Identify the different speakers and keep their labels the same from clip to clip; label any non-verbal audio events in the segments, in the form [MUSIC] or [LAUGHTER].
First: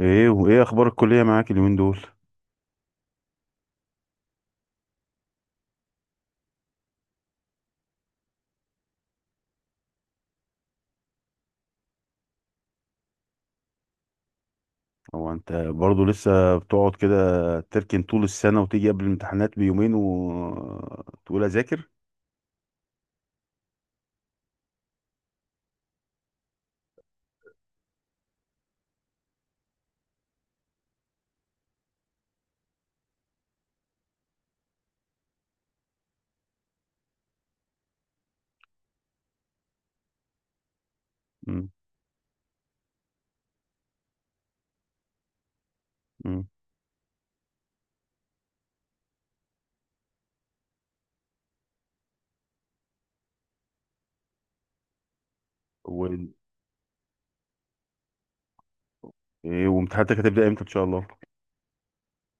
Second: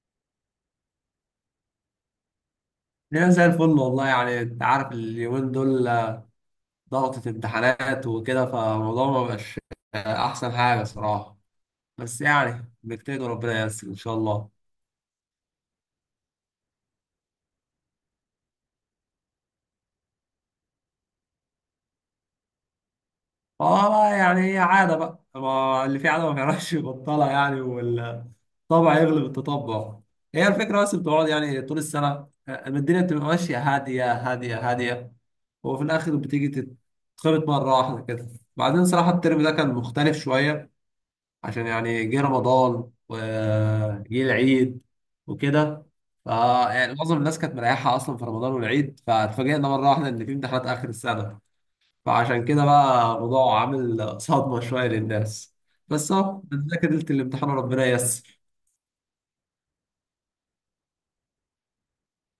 Speaker 1: ايه، وايه اخبار الكلية معاك اليومين دول؟
Speaker 2: ليه؟ زي الفل والله، يعني انت عارف اليومين دول ضغطة امتحانات وكده، فالموضوع ما بقاش احسن حاجة صراحة. بس يعني بنجتهد وربنا ييسر ان شاء الله.
Speaker 1: هو انت برضو لسه بتقعد كده، تركن طول السنة وتيجي قبل الامتحانات بيومين وتقول اذاكر؟
Speaker 2: اه، يعني هي عادة بقى، ما اللي فيه عادة ما بيعرفش يبطلها يعني، والطبع يغلب التطبع. هي الفكرة، بس بتقعد يعني طول السنة، الدنيا بتبقى ماشية هادية هادية هادية، وفي الآخر بتيجي تتخبط مرة واحدة كده. بعدين صراحة الترم ده كان مختلف شوية، عشان
Speaker 1: مم.
Speaker 2: يعني جه رمضان وجه العيد وكده.
Speaker 1: مم.
Speaker 2: فيعني معظم الناس كانت مريحة أصلا في رمضان والعيد، فاتفاجئنا مرة واحدة إن في امتحانات آخر السنة، فعشان كده بقى الموضوع عامل صدمة شوية للناس.
Speaker 1: و...
Speaker 2: بس أهو بنذاكر ليلة الامتحان وربنا ييسر.
Speaker 1: إيه وامتحاناتك هتبدأ امتى ان شاء الله؟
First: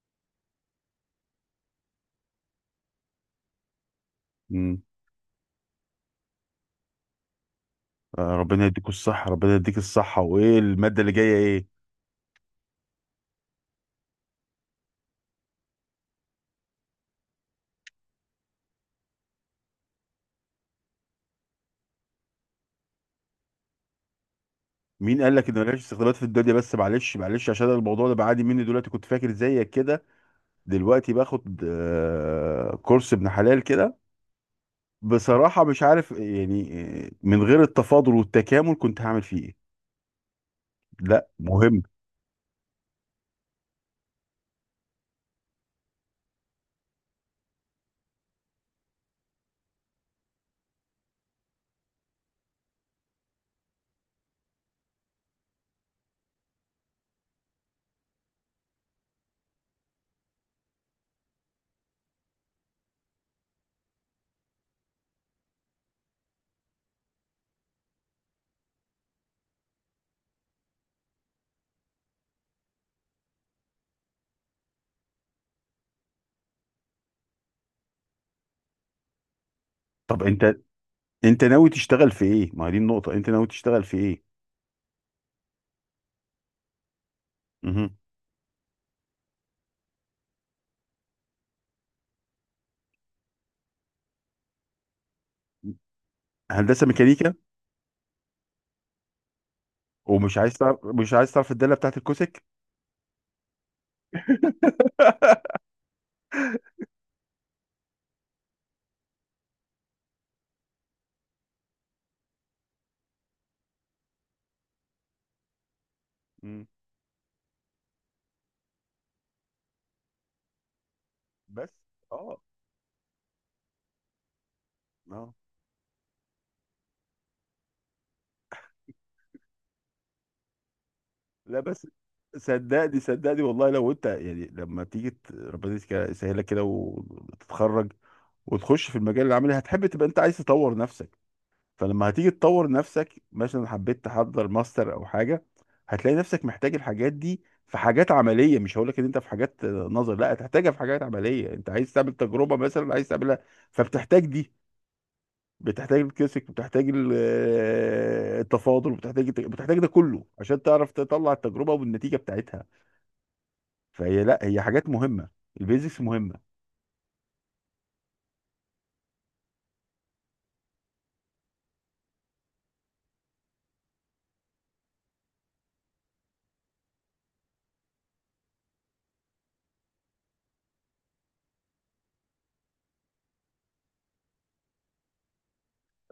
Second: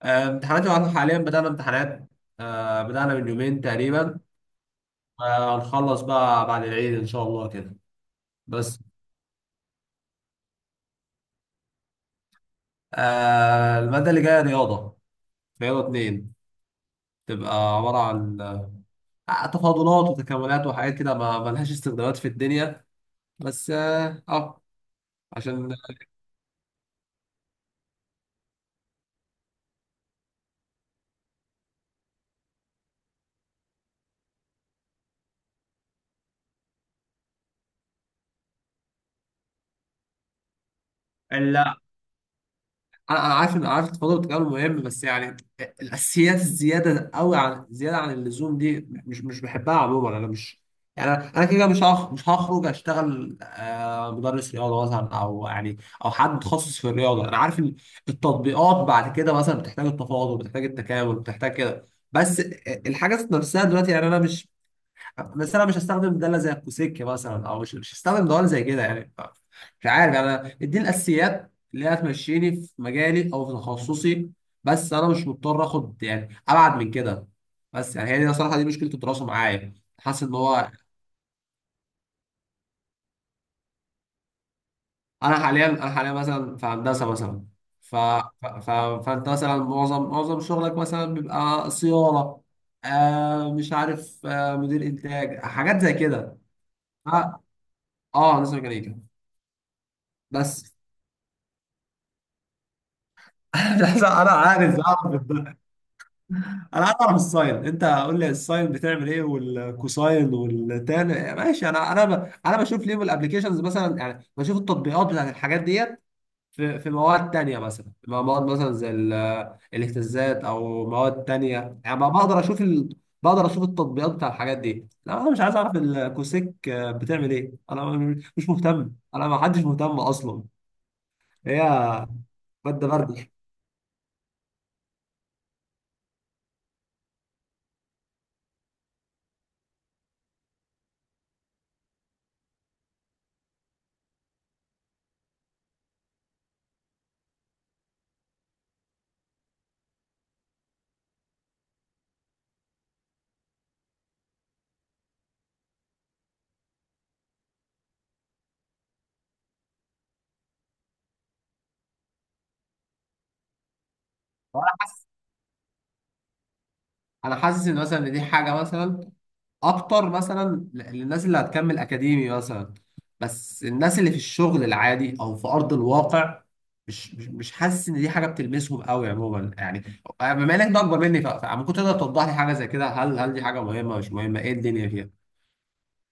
Speaker 2: آه، امتحاناتي، وأنا حاليا بدأنا امتحانات. آه، بدأنا من يومين تقريبا.
Speaker 1: مم.
Speaker 2: آه، هنخلص بقى بعد العيد إن شاء الله كده.
Speaker 1: آه، ربنا
Speaker 2: بس
Speaker 1: يديكوا الصحة، ربنا يديك الصحة، وايه المادة اللي جاية ايه؟
Speaker 2: المادة اللي جاية رياضة، رياضة اتنين، تبقى عبارة عن تفاضلات وتكاملات وحاجات كده ما لهاش استخدامات في الدنيا. بس
Speaker 1: مين قال لك ان
Speaker 2: عشان
Speaker 1: ملهاش استخدامات في الدنيا؟ بس معلش معلش، عشان أنا الموضوع ده بعاني مني دلوقتي، كنت فاكر زيك كده. دلوقتي باخد كورس ابن حلال كده. بصراحة مش عارف يعني. من غير التفاضل والتكامل كنت هعمل فيه ايه؟ لا
Speaker 2: لا،
Speaker 1: مهم.
Speaker 2: انا عارف ان التفاضل والتكامل مهم، بس يعني الاساسيات الزياده قوي، عن زياده عن اللزوم دي مش بحبها عموما. انا مش، يعني انا كده كده مش هخرج اشتغل مدرس رياضه مثلا، او يعني او حد متخصص في الرياضه. انا عارف ان التطبيقات بعد كده مثلا بتحتاج التفاضل، بتحتاج التكامل، بتحتاج كده. بس الحاجات نفسها دلوقتي، يعني انا مش، بس انا مش هستخدم داله زي الكوسكه مثلا، او مش هستخدم دوال زي كده يعني. مش عارف يعني، انا اديني الاساسيات اللي هتمشيني في مجالي او في تخصصي، بس انا مش مضطر اخد يعني ابعد من كده. بس يعني هي دي صراحه، دي مشكله الدراسه معايا،
Speaker 1: طب
Speaker 2: حاسس ان
Speaker 1: انت
Speaker 2: هو،
Speaker 1: انت ناوي تشتغل في ايه؟ ما هي دي النقطة، انت ناوي تشتغل في ايه؟
Speaker 2: انا حاليا مثلا في هندسه مثلا. ف...
Speaker 1: مهم.
Speaker 2: ف... ف... فانت مثلا معظم شغلك مثلا بيبقى صيانه، مش عارف، مدير انتاج، حاجات زي كده.
Speaker 1: هندسة ميكانيكا.
Speaker 2: اه، هندسه ميكانيكا.
Speaker 1: ومش عايز
Speaker 2: بس.
Speaker 1: تعرف، مش عايز تعرف الدالة بتاعت الكوسك؟
Speaker 2: [LAUGHS] مش عايز.
Speaker 1: [LAUGHS]
Speaker 2: انا عارف اعرف الساين، انت قول لي الساين بتعمل ايه والكوساين والتان، ماشي. انا بشوف ليهم الابلكيشنز مثلا، يعني بشوف التطبيقات بتاعت الحاجات ديت.
Speaker 1: مم.
Speaker 2: في مواد تانية، مثلا مواد مثلا زي الاهتزازات، او مواد
Speaker 1: بس
Speaker 2: تانية، يعني
Speaker 1: اه،
Speaker 2: بقدر اشوف التطبيقات بتاع الحاجات دي. لا، انا
Speaker 1: اه.
Speaker 2: مش عايز اعرف الكوسيك بتعمل ايه، انا مش مهتم. ما حدش مهتم اصلا.
Speaker 1: لا
Speaker 2: هي
Speaker 1: بس
Speaker 2: ماده
Speaker 1: صدقني،
Speaker 2: برد.
Speaker 1: والله، لو انت يعني لما تيجي ربنا يسهلك كده وتتخرج، وتخش في المجال العملي، هتحب تبقى انت عايز تطور نفسك. فلما هتيجي تطور نفسك، مثلا حبيت تحضر ماستر او حاجه، هتلاقي نفسك محتاج الحاجات دي. في حاجات عمليه، مش هقول لك ان انت في حاجات نظر، لا هتحتاجها في حاجات عمليه، انت عايز تعمل تجربه مثلا، عايز تعملها. فبتحتاج دي، بتحتاج الكلاسيك، بتحتاج التفاضل، بتحتاج ده كله عشان تعرف تطلع التجربه والنتيجه بتاعتها. فهي لا هي حاجات مهمه، البيزكس مهمه.
Speaker 2: انا حاسس ان مثلا إن دي حاجه مثلا اكتر مثلا للناس اللي هتكمل اكاديمي مثلا، بس الناس اللي في الشغل العادي او في ارض الواقع، مش حاسس ان دي حاجه بتلمسهم قوي عموما يعني. بما انك ده اكبر مني، فممكن تقدر توضح لي حاجه زي كده، هل دي حاجه مهمه مش مهمه؟ ايه الدنيا فيها؟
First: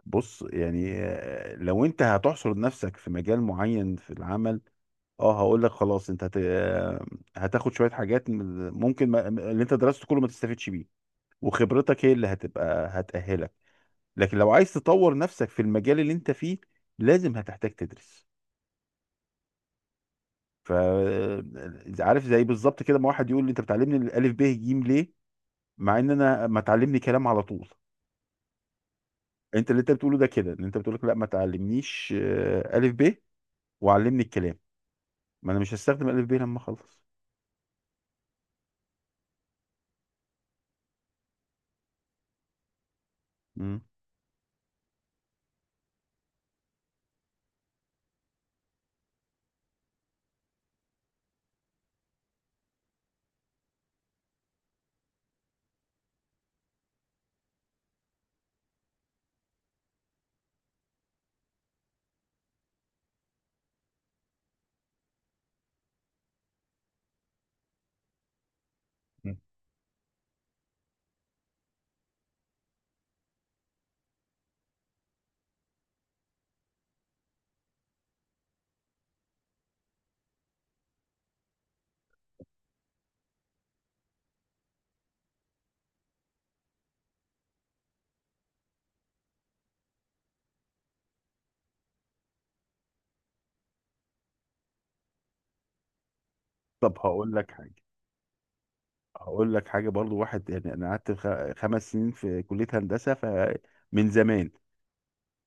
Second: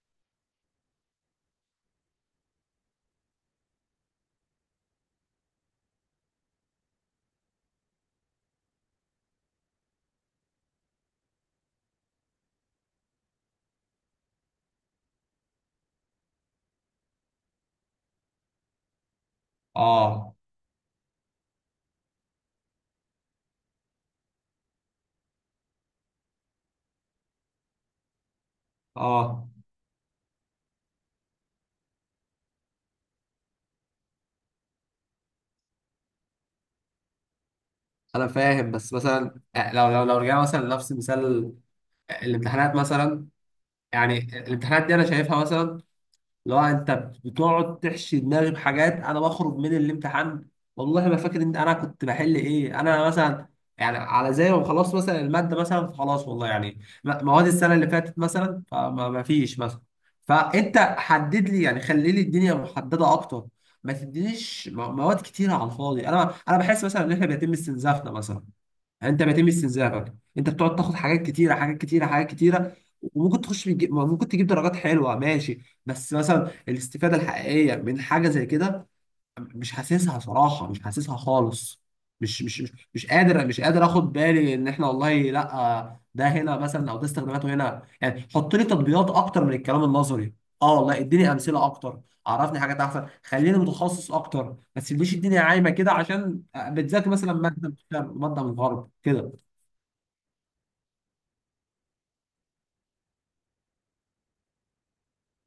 Speaker 1: بص يعني، لو انت هتحصر نفسك في مجال معين في العمل، اه هقول لك خلاص، انت هت... آه، هتاخد شويه حاجات، ممكن ما... اللي انت درسته كله ما تستفيدش بيه، وخبرتك هي اللي هتبقى هتأهلك. لكن لو عايز تطور نفسك في المجال اللي انت فيه، لازم هتحتاج تدرس.
Speaker 2: اه،
Speaker 1: ف آه، عارف زي بالظبط كده، ما واحد يقول لي انت بتعلمني الالف ب ج ليه، مع ان انا ما تعلمني كلام على طول.
Speaker 2: اه،
Speaker 1: انت اللي انت بتقوله ده كده، ان انت بتقول لك لا ما تعلمنيش الف ب، وعلمني الكلام، ما انا مش هستخدم الف ب لما اخلص.
Speaker 2: انا فاهم. بس مثلا لو رجعنا مثلا لنفس مثال الامتحانات مثلا،
Speaker 1: مم.
Speaker 2: يعني الامتحانات دي انا شايفها مثلا، لو انت بتقعد تحشي دماغي بحاجات، انا بخرج من الامتحان والله ما فاكر ان انا كنت بحل ايه، انا مثلا، يعني على زي ما خلاص مثلا الماده مثلا خلاص، والله يعني مواد السنه اللي فاتت مثلا، فما ما فيش مثلا. فانت حدد لي يعني، خلي لي الدنيا محدده اكتر. ما تدينيش مواد كتيره على الفاضي. انا بحس مثلا ان احنا بيتم استنزافنا مثلا، يعني انت
Speaker 1: مم.
Speaker 2: بيتم استنزافك، انت بتقعد تاخد حاجات كتيره حاجات كتيره حاجات كتيره. وممكن ممكن تجيب درجات حلوه، ماشي، بس مثلا الاستفاده الحقيقيه من حاجه زي كده، مش حاسسها صراحه، مش حاسسها خالص. مش قادر، مش قادر اخد بالي ان احنا والله لا، ده هنا مثلا او ده استخداماته هنا يعني. حط لي تطبيقات اكتر من الكلام النظري. اه والله، اديني امثله اكتر، عرفني حاجات احسن، خليني متخصص اكتر. ما تسيبليش الدنيا عايمه كده، عشان
Speaker 1: طب
Speaker 2: بتذاكر
Speaker 1: هقول
Speaker 2: مثلا
Speaker 1: لك
Speaker 2: ماده من
Speaker 1: حاجه،
Speaker 2: الشرق ماده من الغرب كده.
Speaker 1: برضو، واحد يعني، انا قعدت خمس سنين في كليه هندسه، فمن زمان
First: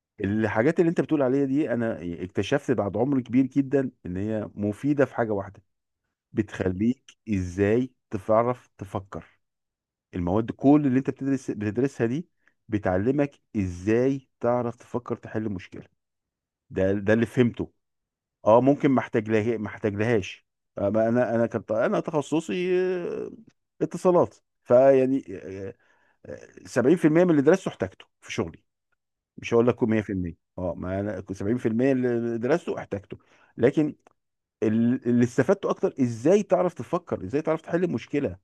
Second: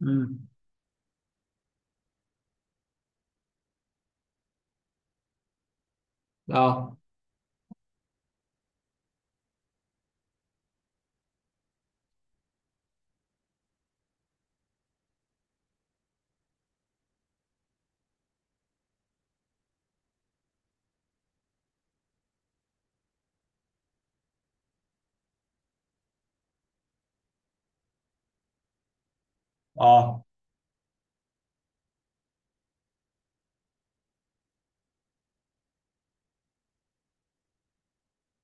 Speaker 2: امم.
Speaker 1: الحاجات اللي انت بتقول عليها دي، انا اكتشفت بعد عمر كبير جدا ان هي مفيده في حاجه واحده:
Speaker 2: اه.
Speaker 1: بتخليك ازاي تعرف تفكر. المواد كل اللي انت بتدرس بتدرسها دي، بتعلمك ازاي تعرف تفكر، تحل مشكله. ده اللي فهمته. اه، ممكن ما احتاجلهاش. انا تخصصي آه، اتصالات. فيعني آه، 70% من اللي درسته احتاجته في شغلي، مش هقول لك
Speaker 2: اه.
Speaker 1: 100%. اه، ما انا كنت 70% اللي درسته احتاجته. لكن اللي استفدته اكتر، ازاي تعرف تفكر، ازاي تعرف تحل المشكله.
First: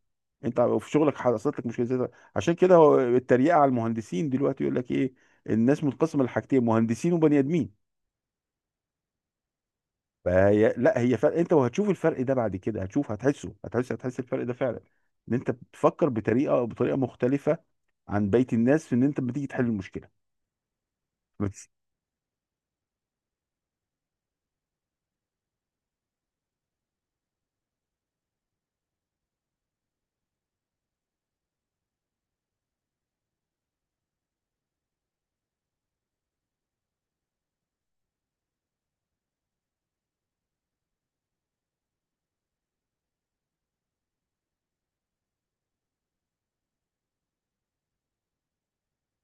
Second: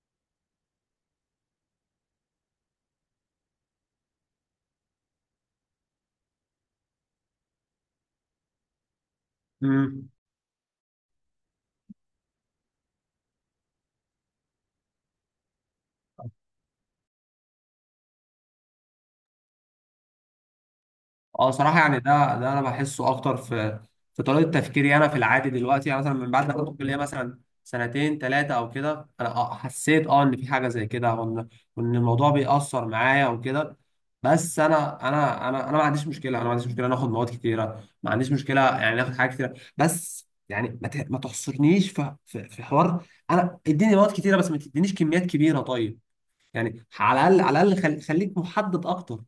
Speaker 1: انت في شغلك حصلت لك مشكله، عشان كده، هو التريقه على المهندسين دلوقتي، يقول لك ايه، الناس منقسمه لحاجتين: مهندسين وبني ادمين.
Speaker 2: امم.
Speaker 1: فهي لا هي فرق، انت وهتشوف الفرق ده بعد كده، هتحسه، هتحس الفرق ده فعلا، ان انت بتفكر بطريقه مختلفه عن بقيه الناس في ان انت بتيجي تحل المشكله.
Speaker 2: اه، صراحه يعني، ده انا بحسه اكتر في طريقه تفكيري انا في العادي دلوقتي، يعني مثلا من بعد ما كنت الكليه مثلا سنتين ثلاثه او كده، انا حسيت ان في حاجه زي كده، وان الموضوع بيأثر معايا وكده. بس انا ما عنديش مشكله، انا ما عنديش مشكله ناخد مواد كتيره، ما عنديش مشكله يعني ناخد حاجات كتيره، بس يعني ما تحصرنيش في حوار. انا اديني مواد كتيره، بس ما تدينيش كميات كبيره، طيب؟ يعني على الاقل، على الاقل خليك محدد اكتر.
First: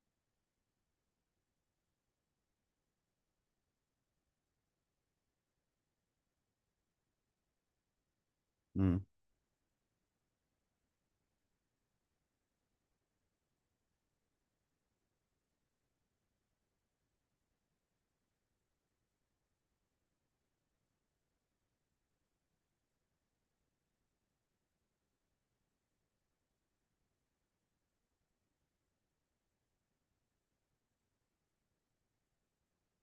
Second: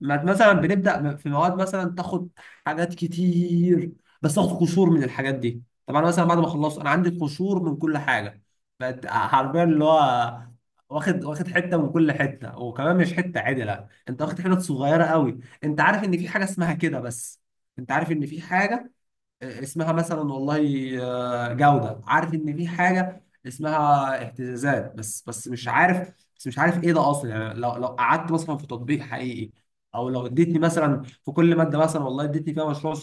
Speaker 2: مثلا بنبدا في مواد مثلا، تاخد حاجات كتير، بس تاخد قشور من الحاجات دي. طب انا مثلا بعد ما خلصت انا عندي قشور من كل حاجه،
Speaker 1: مم.
Speaker 2: بقت حرفيا اللي هو واخد حته من كل حته، وكمان مش حته عدله، انت واخد حتت صغيره قوي. انت عارف ان في حاجه اسمها كده بس، انت عارف ان في حاجه اسمها مثلا والله جودة، عارف ان في حاجة اسمها اهتزازات، بس مش عارف، بس مش عارف ايه ده اصلا. يعني لو قعدت مثلا في تطبيق حقيقي، او لو اديتني مثلا في كل مادة مثلا، والله اديتني فيها مشروع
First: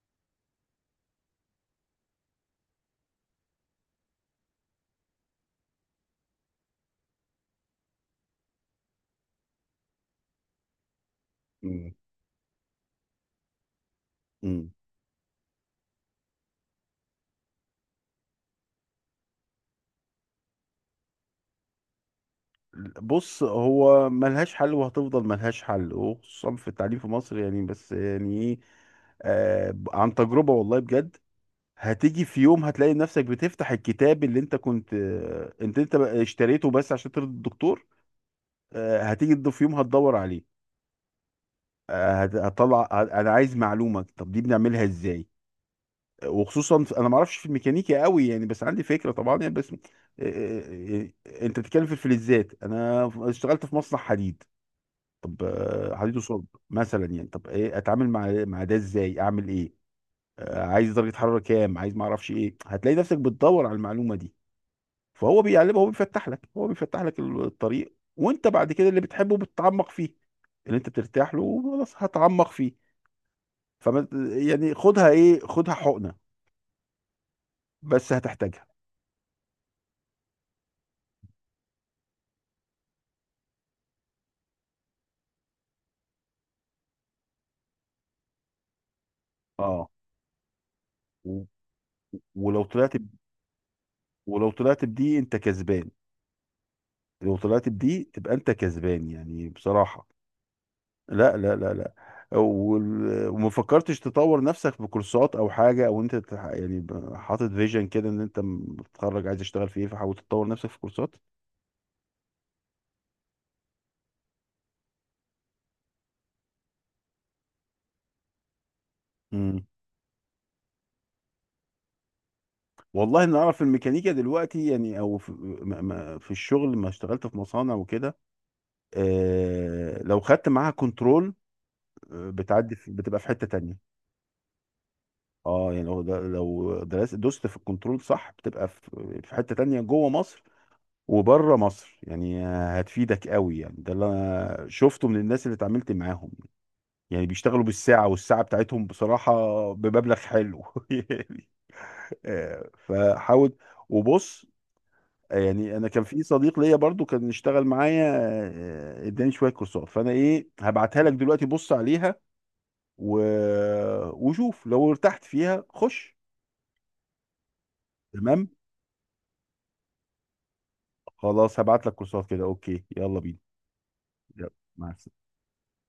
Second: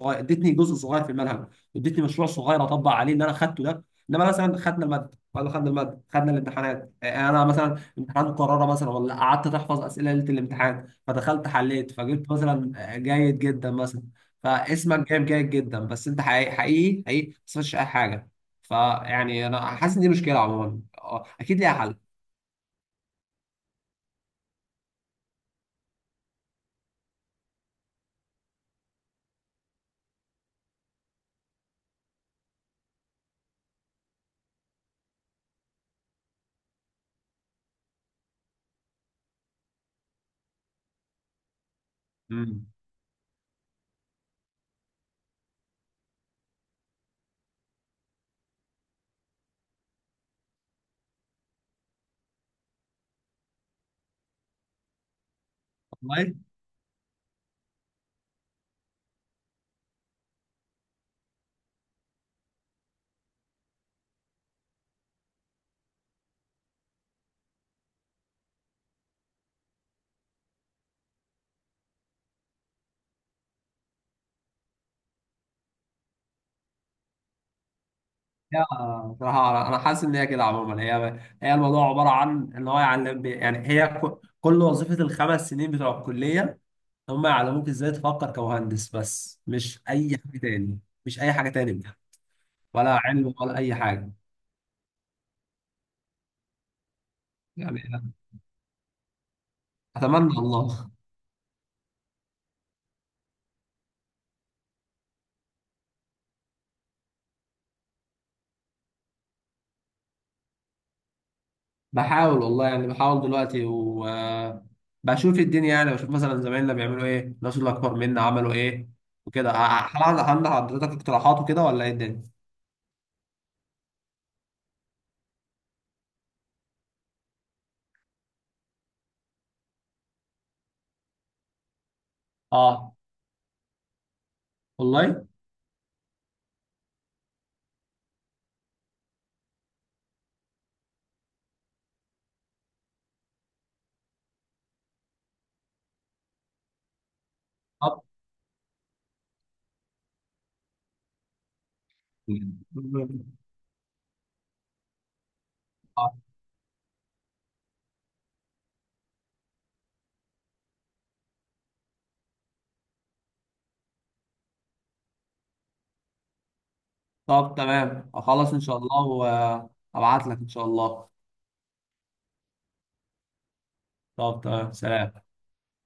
Speaker 2: صغير، ادتني جزء صغير في المنهج، ادتني مشروع صغير اطبق عليه اللي انا خدته ده. انما مثلا خدنا الماده، ولا خدنا الماده خدنا الامتحانات، يعني انا مثلا امتحان مكرره مثلا، ولا قعدت تحفظ اسئله ليله الامتحان، فدخلت حليت
Speaker 1: مم.
Speaker 2: فجبت مثلا جيد جدا مثلا.
Speaker 1: مم.
Speaker 2: فاسمك جايب جيد جدا، بس انت حقيقي حقيقي حقيقي ما استفدتش اي حاجه. فيعني انا حاسس ان دي مشكله عموما، اكيد ليها حل.
Speaker 1: بص، هو ملهاش حل وهتفضل ملهاش حل، وخصوصا في التعليم في مصر يعني، بس يعني ايه، آه عن تجربة، والله بجد. هتيجي في يوم هتلاقي نفسك بتفتح الكتاب اللي انت كنت، انت بقى اشتريته بس عشان ترضي الدكتور. هتيجي في يوم هتدور عليه،
Speaker 2: امم.
Speaker 1: انا عايز معلومة، طب دي بنعملها ازاي؟ وخصوصا انا ما اعرفش في الميكانيكا قوي يعني، بس عندي فكره طبعا يعني، بس آه، آه، آه، انت بتتكلم في الفلزات، انا اشتغلت في مصنع حديد. طب حديد وصلب مثلا يعني، طب ايه اتعامل مع ده ازاي، اعمل ايه؟ عايز درجه حراره كام، عايز ما اعرفش ايه، هتلاقي نفسك بتدور على المعلومه دي. فهو بيعلمك، هو بيفتح لك الطريق، وانت بعد كده اللي بتحبه بتتعمق فيه، اللي انت بترتاح له خلاص هتعمق فيه. فما يعني، خدها ايه، خدها حقنه، بس
Speaker 2: لا،
Speaker 1: هتحتاجها.
Speaker 2: بصراحة أنا حاسس إن هي كده عموما، هي الموضوع عبارة عن إن هو يعلم، يعني هي كل وظيفة الـ 5 سنين بتوع الكلية، هم يعلموك إزاي تفكر كمهندس، بس مش
Speaker 1: اه.
Speaker 2: أي حاجة تاني. مش أي حاجة تاني بجد،
Speaker 1: ولو طلعت
Speaker 2: ولا
Speaker 1: ب...
Speaker 2: علم ولا أي حاجة.
Speaker 1: ولو طلعت بدي انت كسبان، لو طلعت
Speaker 2: يعني،
Speaker 1: بدي تبقى انت كسبان يعني، بصراحة.
Speaker 2: أتمنى الله.
Speaker 1: لا، لا، لا، لا. وما فكرتش تطور نفسك بكورسات او حاجة، او انت يعني حاطط فيجن كده ان انت بتتخرج عايز تشتغل في ايه، فحاول تطور نفسك في كورسات.
Speaker 2: بحاول والله، يعني بحاول دلوقتي وبشوف الدنيا، يعني بشوف مثلا زمايلنا بيعملوا إيه، الناس اللي أكبر منا عملوا إيه وكده.
Speaker 1: امم،
Speaker 2: هل عندك حضرتك اقتراحات وكده، ولا إيه الدنيا؟
Speaker 1: والله، إن اعرف الميكانيكا دلوقتي يعني، او في، في الشغل ما اشتغلت في مصانع وكده. آه، لو خدت معاها كنترول، بتعدي
Speaker 2: اه
Speaker 1: بتبقى في حتة تانية.
Speaker 2: والله.
Speaker 1: اه يعني هو ده، لو درست دوست في الكنترول صح، بتبقى في حتة تانية جوه مصر وبره مصر يعني، هتفيدك قوي يعني، ده اللي انا شفته من الناس اللي اتعاملت معاهم. يعني بيشتغلوا بالساعة، والساعة بتاعتهم بصراحة بمبلغ حلو [LAUGHS] يعني. فحاول. وبص، يعني انا كان في صديق ليا برضو كان اشتغل معايا، اداني شوية كورسات، فانا ايه، هبعتها لك دلوقتي بص عليها. و... وشوف لو ارتحت فيها خش.
Speaker 2: طب تمام،
Speaker 1: تمام،
Speaker 2: اخلص ان شاء الله وابعت لك ان شاء الله.
Speaker 1: خلاص هبعت لك كورسات كده، اوكي، يلا بينا.
Speaker 2: طب
Speaker 1: يلا،
Speaker 2: تمام،
Speaker 1: مع السلامة.
Speaker 2: سلام.